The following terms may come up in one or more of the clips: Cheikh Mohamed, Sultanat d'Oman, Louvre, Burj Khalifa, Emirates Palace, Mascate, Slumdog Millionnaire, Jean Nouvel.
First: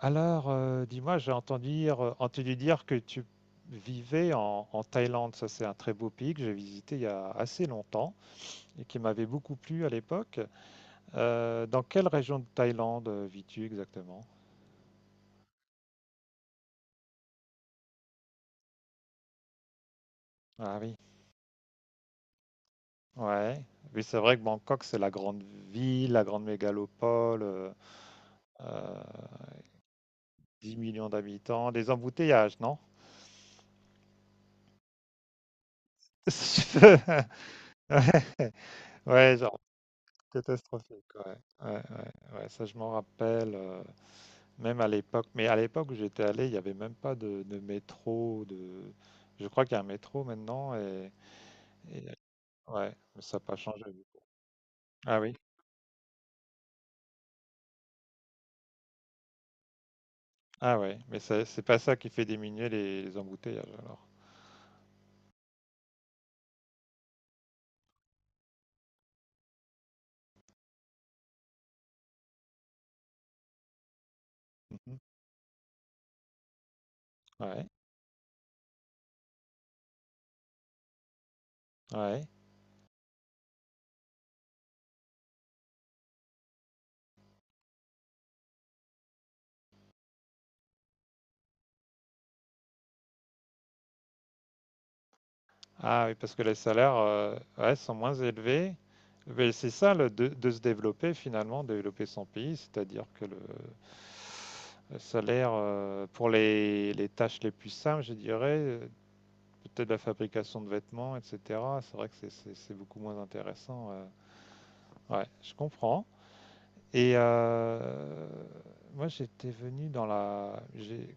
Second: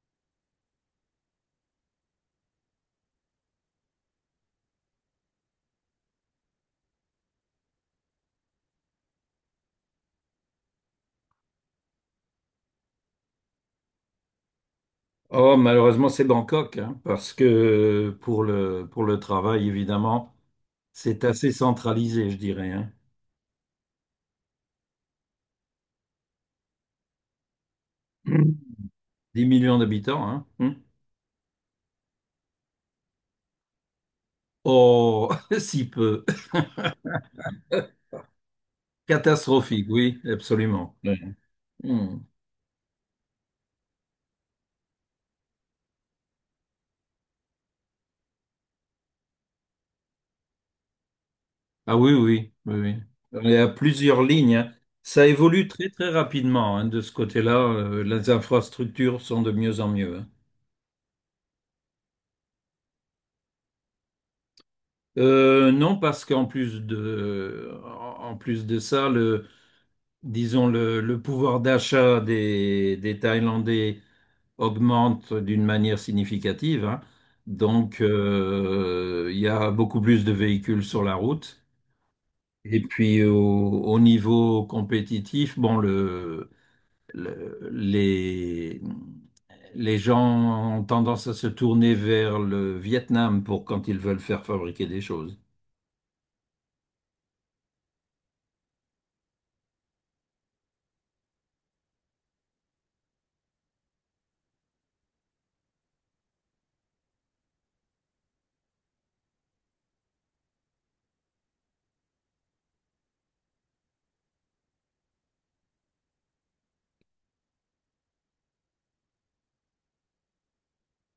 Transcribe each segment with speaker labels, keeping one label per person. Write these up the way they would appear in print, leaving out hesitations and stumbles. Speaker 1: Dis-moi, j'ai entendu dire que tu vivais en Thaïlande. Ça, c'est un très beau pays que j'ai visité il y a assez longtemps et qui m'avait beaucoup plu à l'époque. Dans quelle région de Thaïlande vis-tu exactement?
Speaker 2: Oh, malheureusement, c'est Bangkok, hein, parce que pour le travail, évidemment,
Speaker 1: Ah oui,
Speaker 2: c'est assez centralisé, je dirais, hein.
Speaker 1: ouais. Oui, c'est vrai que Bangkok, c'est la grande ville, la grande mégalopole,
Speaker 2: Mm.
Speaker 1: euh,
Speaker 2: 10 millions d'habitants, hein. Mm.
Speaker 1: 10 millions d'habitants, des embouteillages, non?
Speaker 2: Oh, si peu.
Speaker 1: Ouais, ouais, genre
Speaker 2: Catastrophique, oui, absolument.
Speaker 1: catastrophique.
Speaker 2: Ouais.
Speaker 1: Ouais, ouais,
Speaker 2: Mm.
Speaker 1: ouais, ouais, ça je m'en rappelle. Même à l'époque, mais à l'époque où j'étais allé, il n'y avait même pas de métro, de... Je crois qu'il y a un métro maintenant et,
Speaker 2: Ah
Speaker 1: et-
Speaker 2: oui, oui, oui,
Speaker 1: ouais, mais ça n'a
Speaker 2: oui. Il
Speaker 1: pas
Speaker 2: y a
Speaker 1: changé.
Speaker 2: plusieurs lignes, hein.
Speaker 1: Ah
Speaker 2: Ça
Speaker 1: oui,
Speaker 2: évolue très, très rapidement, hein, de ce côté-là. Les infrastructures sont de mieux en mieux, hein.
Speaker 1: ah ouais, mais c'est pas ça qui fait diminuer les embouteillages alors.
Speaker 2: Non, parce qu'en plus de ça, disons, le pouvoir d'achat des Thaïlandais
Speaker 1: Mhm.
Speaker 2: augmente d'une manière significative, hein.
Speaker 1: Ouais,
Speaker 2: Donc, il y a beaucoup plus de véhicules sur la route.
Speaker 1: ouais.
Speaker 2: Et puis, au niveau compétitif, bon, le- les, les gens ont tendance à se tourner vers le Vietnam pour quand ils veulent faire fabriquer des choses.
Speaker 1: Ah oui, parce que les salaires, ouais, sont moins élevés. Mais c'est ça le, de se développer finalement, développer son pays, c'est-à-dire que le salaire pour les tâches les plus simples, je dirais, peut-être la fabrication de vêtements, etc. C'est vrai que c'est beaucoup moins intéressant. Ouais, je comprends. Et moi, j'étais venu dans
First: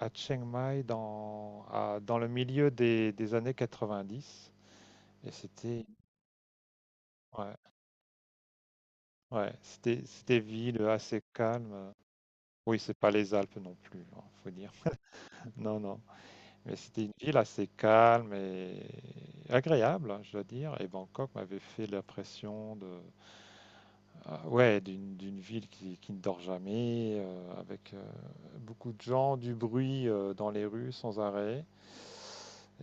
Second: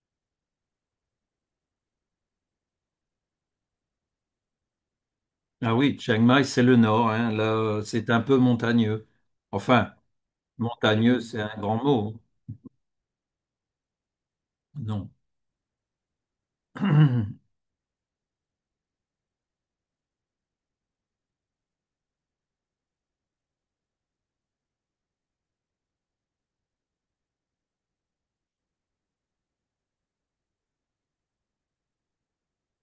Speaker 1: à Chiang Mai dans le milieu des années 90. Et
Speaker 2: Ah oui, Chiang Mai, c'est le nord, hein.
Speaker 1: ouais,
Speaker 2: Là, c'est un peu montagneux.
Speaker 1: ouais,
Speaker 2: Enfin,
Speaker 1: c'était, c'était ville
Speaker 2: montagneux,
Speaker 1: assez
Speaker 2: c'est un grand
Speaker 1: calme.
Speaker 2: mot, hein.
Speaker 1: Oui, c'est pas les Alpes non plus, hein, faut dire.
Speaker 2: Non.
Speaker 1: Non, non. Mais c'était une ville assez calme et agréable, hein, je dois dire. Et Bangkok m'avait fait l'impression de... Ah ouais, d'une ville qui ne dort jamais, avec beaucoup de gens, du bruit dans les rues sans arrêt.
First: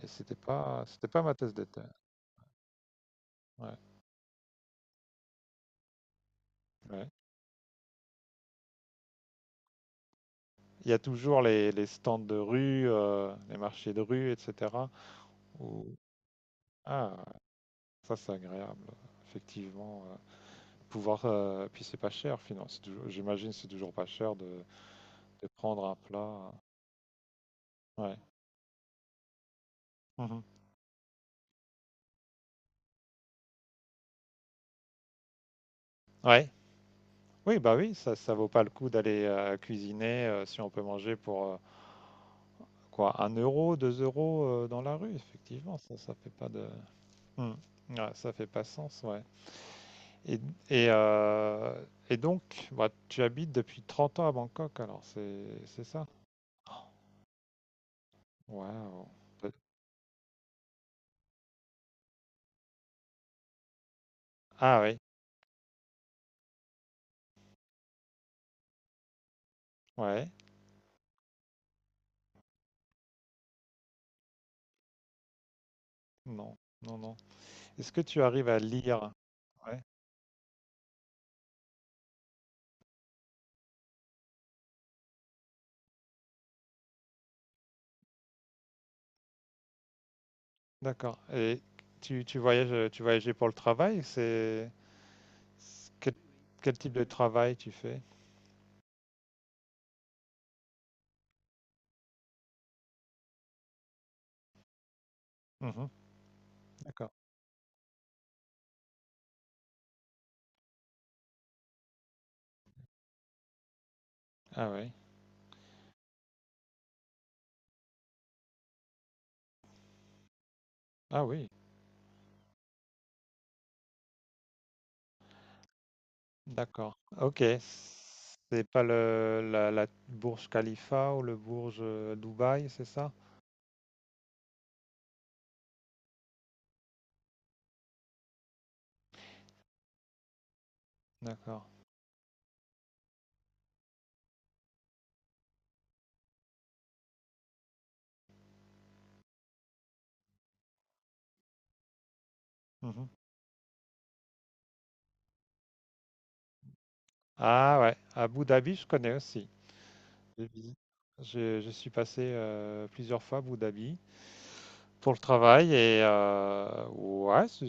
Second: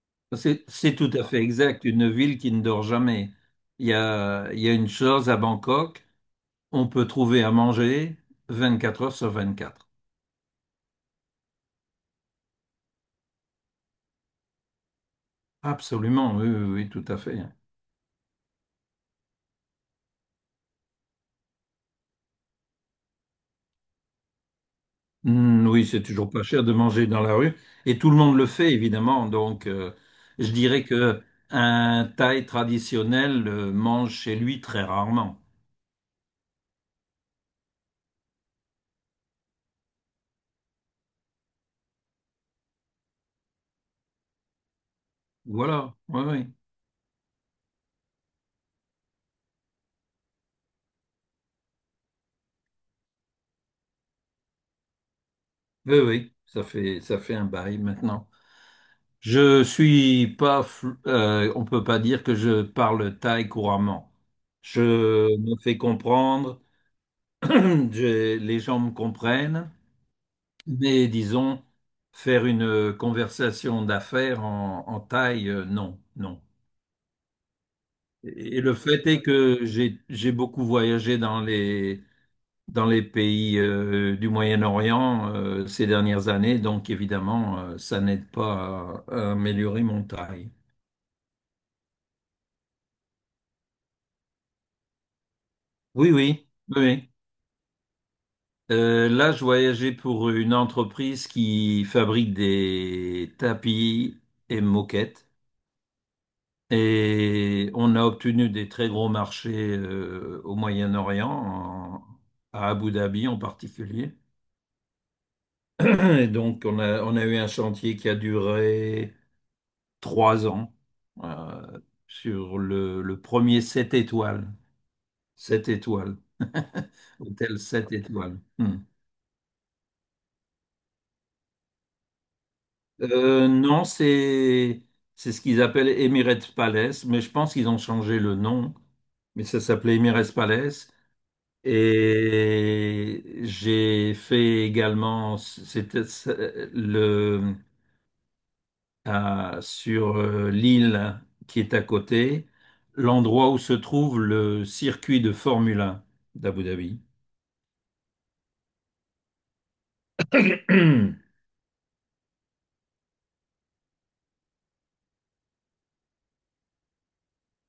Speaker 1: Et c'était
Speaker 2: C'est,
Speaker 1: pas,
Speaker 2: c'est
Speaker 1: c'était
Speaker 2: tout
Speaker 1: pas
Speaker 2: à
Speaker 1: ma
Speaker 2: fait
Speaker 1: tasse de thé.
Speaker 2: exact. Une ville qui ne dort jamais.
Speaker 1: Ouais,
Speaker 2: Il y a une chose à Bangkok, on peut
Speaker 1: ouais.
Speaker 2: trouver à manger 24 heures sur 24.
Speaker 1: Il y a toujours les stands de rue, les marchés de rue, etc. où-
Speaker 2: Absolument, oui, oui, oui, tout
Speaker 1: Ah,
Speaker 2: à fait.
Speaker 1: ça c'est agréable, effectivement. Puis c'est pas cher, finalement. J'imagine c'est toujours pas cher de
Speaker 2: Hmm,
Speaker 1: prendre
Speaker 2: oui,
Speaker 1: un
Speaker 2: c'est toujours pas
Speaker 1: plat.
Speaker 2: cher de manger dans la rue. Et tout
Speaker 1: Ouais.
Speaker 2: le monde le fait, évidemment. Donc, je
Speaker 1: Mhm.
Speaker 2: dirais que un Thaï traditionnel mange chez lui très rarement.
Speaker 1: Ouais. Oui, bah oui, ça vaut pas le coup d'aller cuisiner si on peut manger pour quoi, 1 euro, deux euros dans la rue, effectivement,
Speaker 2: Voilà,
Speaker 1: ça
Speaker 2: oui,
Speaker 1: fait pas
Speaker 2: oui.
Speaker 1: de... Hmm. Ouais, ça fait pas sens, ouais. Et, et, euh, et donc, bah, tu habites depuis 30 ans à Bangkok, alors c'est
Speaker 2: Oui,
Speaker 1: ça?
Speaker 2: oui, ça
Speaker 1: Oh,
Speaker 2: fait, ça fait un bail maintenant.
Speaker 1: waouh.
Speaker 2: Je suis pas, fl- On peut pas dire que je parle thaï couramment.
Speaker 1: Ah oui,
Speaker 2: Je me fais comprendre, les gens me comprennent,
Speaker 1: ouais,
Speaker 2: mais disons, faire une conversation d'affaires en thaï, non, non.
Speaker 1: non, non, non. Est-ce que tu arrives
Speaker 2: Et
Speaker 1: à
Speaker 2: et le fait
Speaker 1: lire?
Speaker 2: est que
Speaker 1: Ouais,
Speaker 2: j'ai beaucoup voyagé dans les pays du Moyen-Orient ces dernières années, donc évidemment, ça n'aide pas à, à améliorer mon thaï.
Speaker 1: d'accord. Et tu voyageais pour le travail, c'est
Speaker 2: Oui,
Speaker 1: quel,
Speaker 2: oui,
Speaker 1: quel
Speaker 2: oui,
Speaker 1: type de
Speaker 2: oui.
Speaker 1: travail tu fais?
Speaker 2: Là, je voyageais pour une entreprise qui fabrique des tapis et moquettes.
Speaker 1: D'accord.
Speaker 2: Et on a obtenu des très gros marchés au Moyen-Orient, à Abu Dhabi en particulier.
Speaker 1: Ah oui.
Speaker 2: Et donc, on a eu un chantier qui a duré trois ans,
Speaker 1: Ah oui,
Speaker 2: euh, sur le premier sept étoiles. Sept étoiles.
Speaker 1: d'accord. Ok.
Speaker 2: Hôtel sept étoiles.
Speaker 1: C'est
Speaker 2: Hmm.
Speaker 1: pas la Burj Khalifa ou le Burj Dubaï, c'est ça?
Speaker 2: Non, c'est ce qu'ils appellent Emirates Palace, mais je pense qu'ils ont changé le nom. Mais ça s'appelait Emirates Palace.
Speaker 1: D'accord.
Speaker 2: Et j'ai fait également, c'était le sur l'île qui est à côté,
Speaker 1: Mhm.
Speaker 2: l'endroit où se trouve le circuit de Formule 1 d'Abu Dhabi.
Speaker 1: Ah ouais, Abu Dhabi, je connais aussi. J'ai visi- je suis passé plusieurs fois à Abu Dhabi pour le travail et ouais,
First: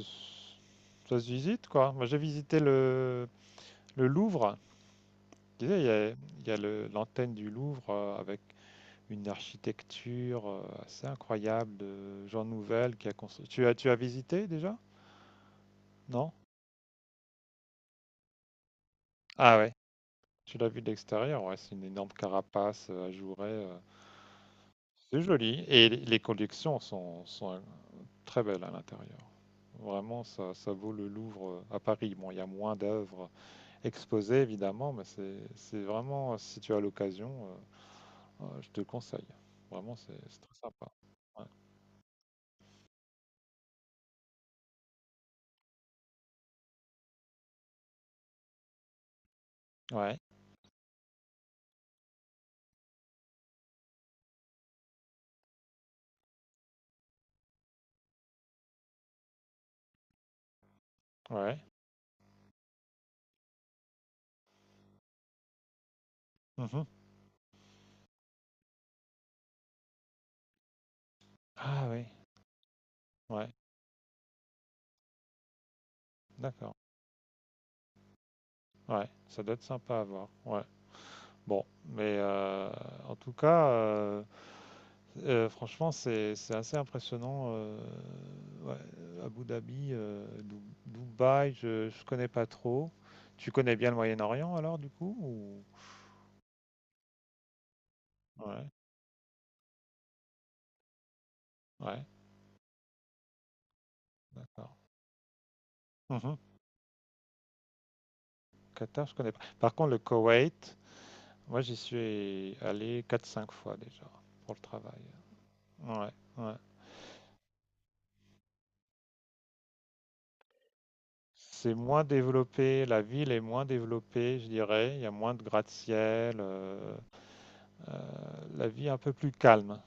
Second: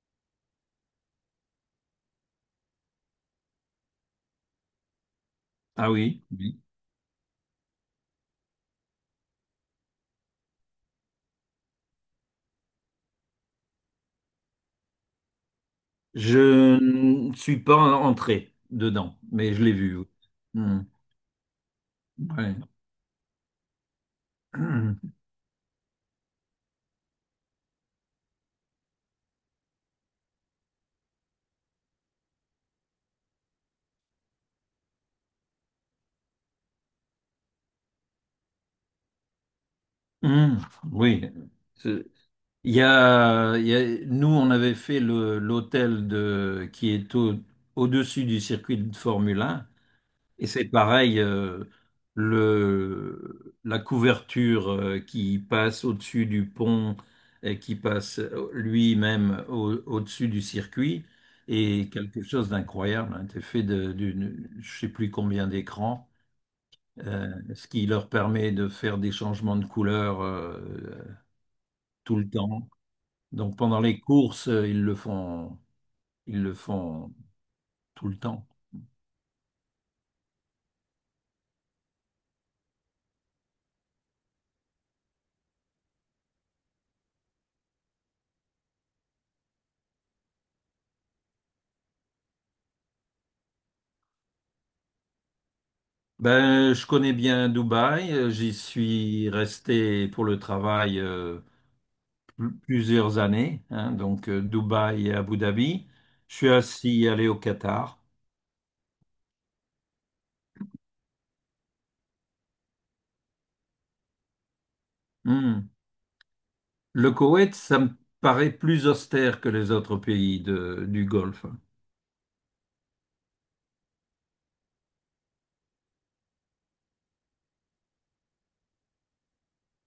Speaker 1: ça se visite quoi. Moi j'ai visité le Louvre. Tu sais,
Speaker 2: Ah oui,
Speaker 1: il y a
Speaker 2: oui.
Speaker 1: l'antenne du Louvre avec une architecture assez incroyable de Jean Nouvel qui a construit. Tu as visité déjà? Non?
Speaker 2: Je ne suis pas entré dedans, mais
Speaker 1: Ah
Speaker 2: je
Speaker 1: ouais,
Speaker 2: l'ai vu, oui.
Speaker 1: tu l'as vu
Speaker 2: Hmm,
Speaker 1: de l'extérieur, ouais, c'est une énorme
Speaker 2: ouais.
Speaker 1: carapace, ajourée.
Speaker 2: Hum,
Speaker 1: C'est joli. Et les collections sont très belles à l'intérieur. Vraiment, ça vaut le Louvre à Paris. Bon, il y a moins d'œuvres exposées, évidemment, mais c'est vraiment, si tu as l'occasion, je te le conseille. Vraiment, c'est très
Speaker 2: hum,
Speaker 1: sympa.
Speaker 2: oui.
Speaker 1: Ouais,
Speaker 2: C'est- il y a- nous on avait fait le l'hôtel de qui est au-dessus du circuit de Formule 1
Speaker 1: ouais.
Speaker 2: et c'est pareil, le la couverture qui passe au-dessus du pont et qui passe lui-même au-dessus du circuit
Speaker 1: ouais.
Speaker 2: et quelque chose d'incroyable, hein. C'est fait de, d'une je sais plus combien d'écrans,
Speaker 1: Mhm.
Speaker 2: ce qui leur permet de faire des changements de couleur,
Speaker 1: Ah oui,
Speaker 2: tout le temps.
Speaker 1: ouais,
Speaker 2: Donc pendant les courses, ils le
Speaker 1: d'accord.
Speaker 2: font tout le temps.
Speaker 1: Ouais, ça doit être sympa à voir. Ouais. Bon, en tout cas, franchement, c'est assez impressionnant. Ouais, Abu Dhabi, Dubaï, je connais pas trop. Tu connais bien le Moyen-Orient alors du coup ou...
Speaker 2: Ben, je connais bien Dubaï, j'y
Speaker 1: Ouais,
Speaker 2: suis resté pour le travail,
Speaker 1: ouais,
Speaker 2: plusieurs années, hein. Donc
Speaker 1: d'accord.
Speaker 2: Dubaï et Abu Dhabi. Je
Speaker 1: Mhm.
Speaker 2: suis aussi allé au Qatar.
Speaker 1: Qatar, je connais pas. Par contre, le Koweït, moi j'y suis allé 4 ou 5 fois déjà pour le travail.
Speaker 2: Hmm.
Speaker 1: Ouais, ouais.
Speaker 2: Le Koweït, ça me paraît plus austère que les autres pays du Golfe.
Speaker 1: C'est moins développé, la ville est moins développée, je dirais. Il y a moins de gratte-ciel, euh, la vie est un peu plus calme.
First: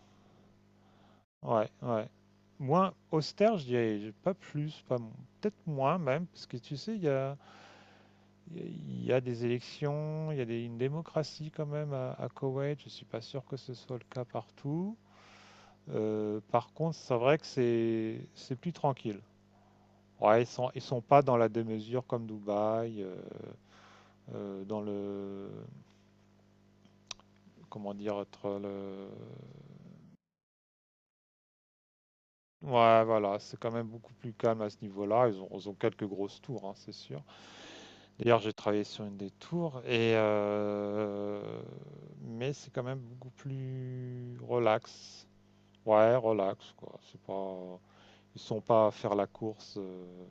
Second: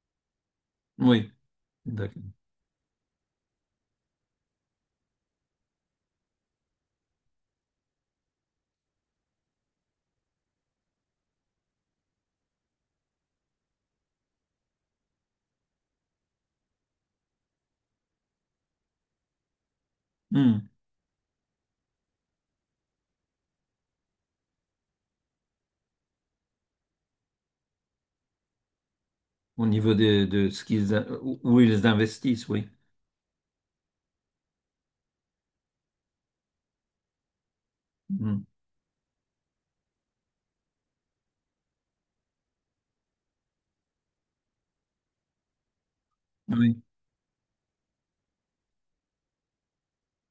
Speaker 2: Oui,
Speaker 1: Ouais, ouais.
Speaker 2: d'accord.
Speaker 1: Moins austère, je dirais, pas plus, pas mo- peut-être moins même, parce que tu sais, il y a des élections, il y a une démocratie quand même à Koweït. Je suis pas sûr que ce soit le cas partout. Par contre, c'est vrai que c'est plus tranquille. Ouais, ils sont
Speaker 2: Hmm.
Speaker 1: ils sont pas dans la démesure comme Dubaï. Euh, dans le, Comment dire,
Speaker 2: Au niveau de ce qu'ils, où ils investissent, oui.
Speaker 1: Ouais, voilà, c'est quand même beaucoup plus calme à ce niveau-là. Ils ont quelques grosses tours, hein, c'est sûr. D'ailleurs,
Speaker 2: Mm.
Speaker 1: j'ai travaillé sur une des tours, et mais c'est quand même beaucoup plus relax. Ouais, relax,
Speaker 2: Oui.
Speaker 1: quoi. C'est pas... Ils sont pas à faire la course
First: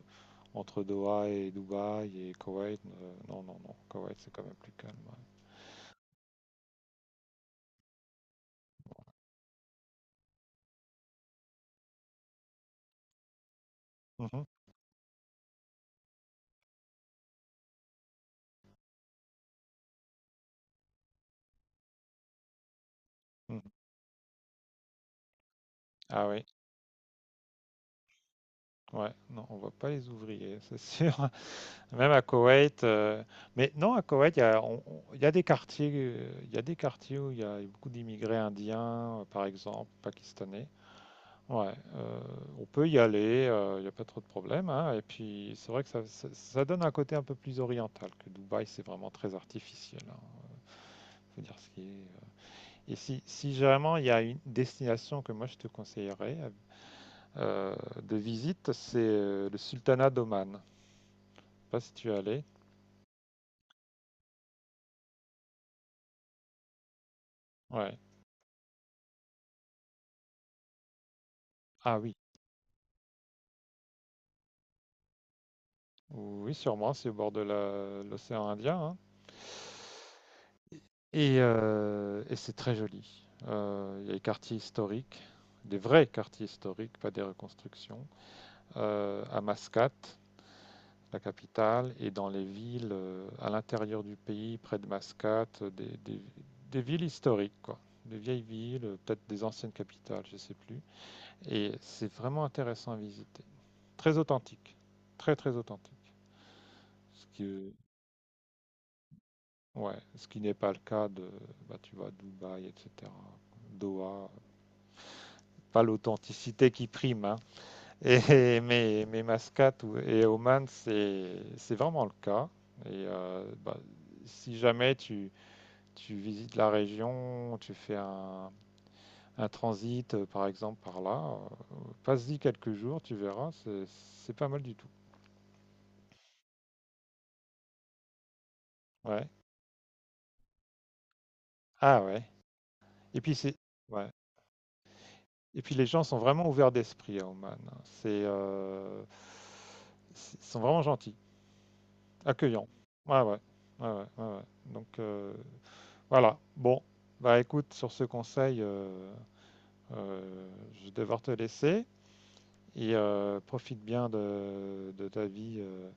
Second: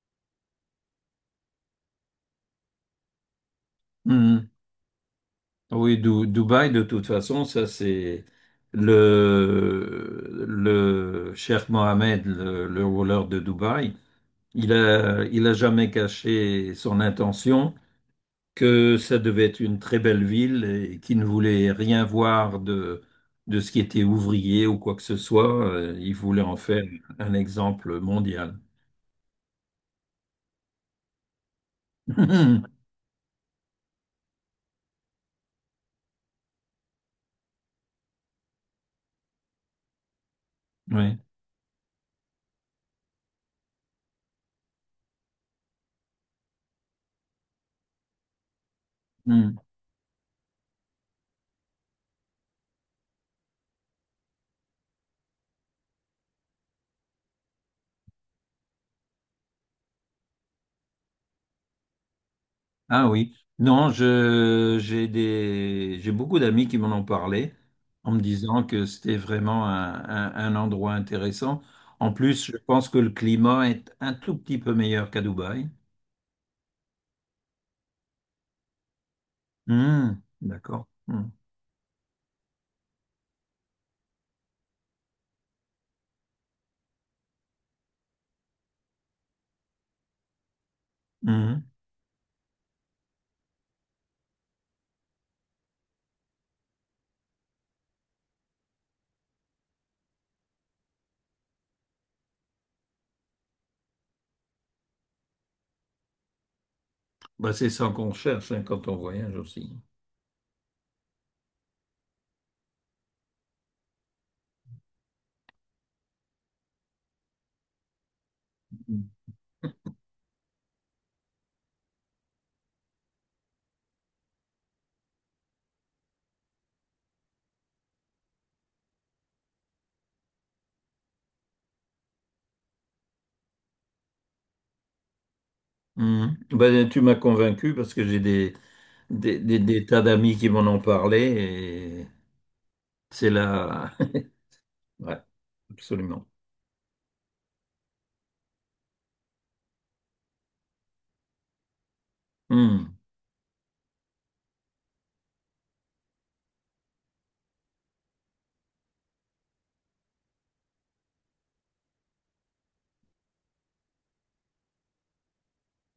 Speaker 1: entre Doha et Dubaï et Koweït. Non, non, non. Koweït, c'est quand
Speaker 2: Mm.
Speaker 1: même plus calme.
Speaker 2: Oui, Dubaï, de toute façon, ça c'est le Cheikh Mohamed, le ruler de Dubaï,
Speaker 1: Ouais. Mhm,
Speaker 2: il a jamais caché son intention que ça devait être une très belle ville et qu'il ne voulait rien voir de
Speaker 1: mhm.
Speaker 2: ce qui était ouvrier ou quoi que ce soit. Il
Speaker 1: Ah
Speaker 2: voulait
Speaker 1: oui,
Speaker 2: en faire un exemple mondial.
Speaker 1: ouais, non, on voit pas les ouvriers, c'est sûr. Même à Koweït, euh, mais non, à Koweït, il y a des quartiers, il y a des quartiers où il y a beaucoup d'immigrés indiens, par exemple, pakistanais.
Speaker 2: Oui.
Speaker 1: Ouais, on peut y aller, il n'y a pas trop de problèmes, hein, et puis, c'est vrai que ça ça donne un côté un peu plus oriental que Dubaï, c'est vraiment très
Speaker 2: Mm.
Speaker 1: artificiel, hein. Faut dire ce qui est. Et si, si vraiment il y a une destination que moi je te conseillerais euh, de visite, c'est le Sultanat d'Oman. Je sais pas si tu es allé.
Speaker 2: Ah oui, non, je j'ai des j'ai beaucoup d'amis qui m'en ont parlé
Speaker 1: Ouais.
Speaker 2: en me disant que c'était vraiment un endroit intéressant.
Speaker 1: Ah
Speaker 2: En
Speaker 1: oui,
Speaker 2: plus, je pense que le climat est un tout petit peu meilleur qu'à Dubaï.
Speaker 1: oui, sûrement, c'est au bord de l'océan Indien, hein.
Speaker 2: Hmm, d'accord. Hmm,
Speaker 1: Et et c'est très joli. Il y a des quartiers historiques, des vrais quartiers historiques, pas des reconstructions, à Mascate, la
Speaker 2: hmm.
Speaker 1: capitale, et dans les villes à l'intérieur du pays, près de Mascate, des villes historiques, quoi. Des vieilles villes, peut-être des anciennes capitales, je sais plus. Et c'est vraiment intéressant à visiter. Très authentique. Très, très authentique. Ce
Speaker 2: Bah, c'est
Speaker 1: que
Speaker 2: ça qu'on cherche, hein, quand on voyage aussi.
Speaker 1: Ouais, ce qui n'est pas le cas de, bah, tu vois, Dubaï, etc. Doha, pas l'authenticité qui prime, hein. Et, mais Mascate et Oman, c'est vraiment le cas. Et si jamais tu visites la région, tu fais un transit, par exemple, par là, passe-y quelques jours, tu verras, c'est pas mal du tout.
Speaker 2: Hmm. Bah, tu m'as convaincu parce que j'ai
Speaker 1: Ouais.
Speaker 2: des tas d'amis qui m'en ont parlé
Speaker 1: Ah
Speaker 2: et
Speaker 1: ouais. Et
Speaker 2: c'est
Speaker 1: puis c'est...
Speaker 2: là.
Speaker 1: Ouais.
Speaker 2: Ouais,
Speaker 1: Et puis les gens sont
Speaker 2: absolument.
Speaker 1: vraiment ouverts d'esprit à Oman, hein. C'est, ils sont vraiment gentils, accueillants.
Speaker 2: Hmm.
Speaker 1: Ouais, ouais, ouais, ouais, ouais, ouais. Voilà. Bon, bah écoute, sur ce conseil, je vais devoir te laisser et profite bien de ta vie euh,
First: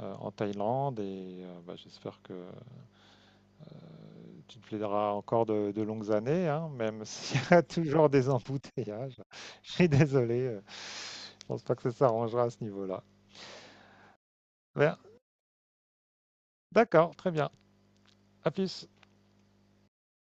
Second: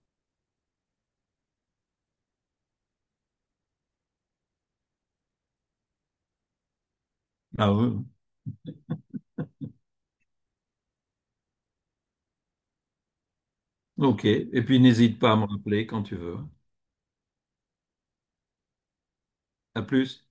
Speaker 1: euh, en Thaïlande et bah, j'espère que tu te plaideras encore de longues années, hein, même s'il y a
Speaker 2: Ah oui.
Speaker 1: toujours des embouteillages. Je suis désolé, je pense pas que ça s'arrangera à ce niveau-là.
Speaker 2: Ok. Et puis
Speaker 1: Ouais.
Speaker 2: n'hésite pas à me rappeler quand tu veux.
Speaker 1: D'accord, très bien. À plus.
Speaker 2: À plus.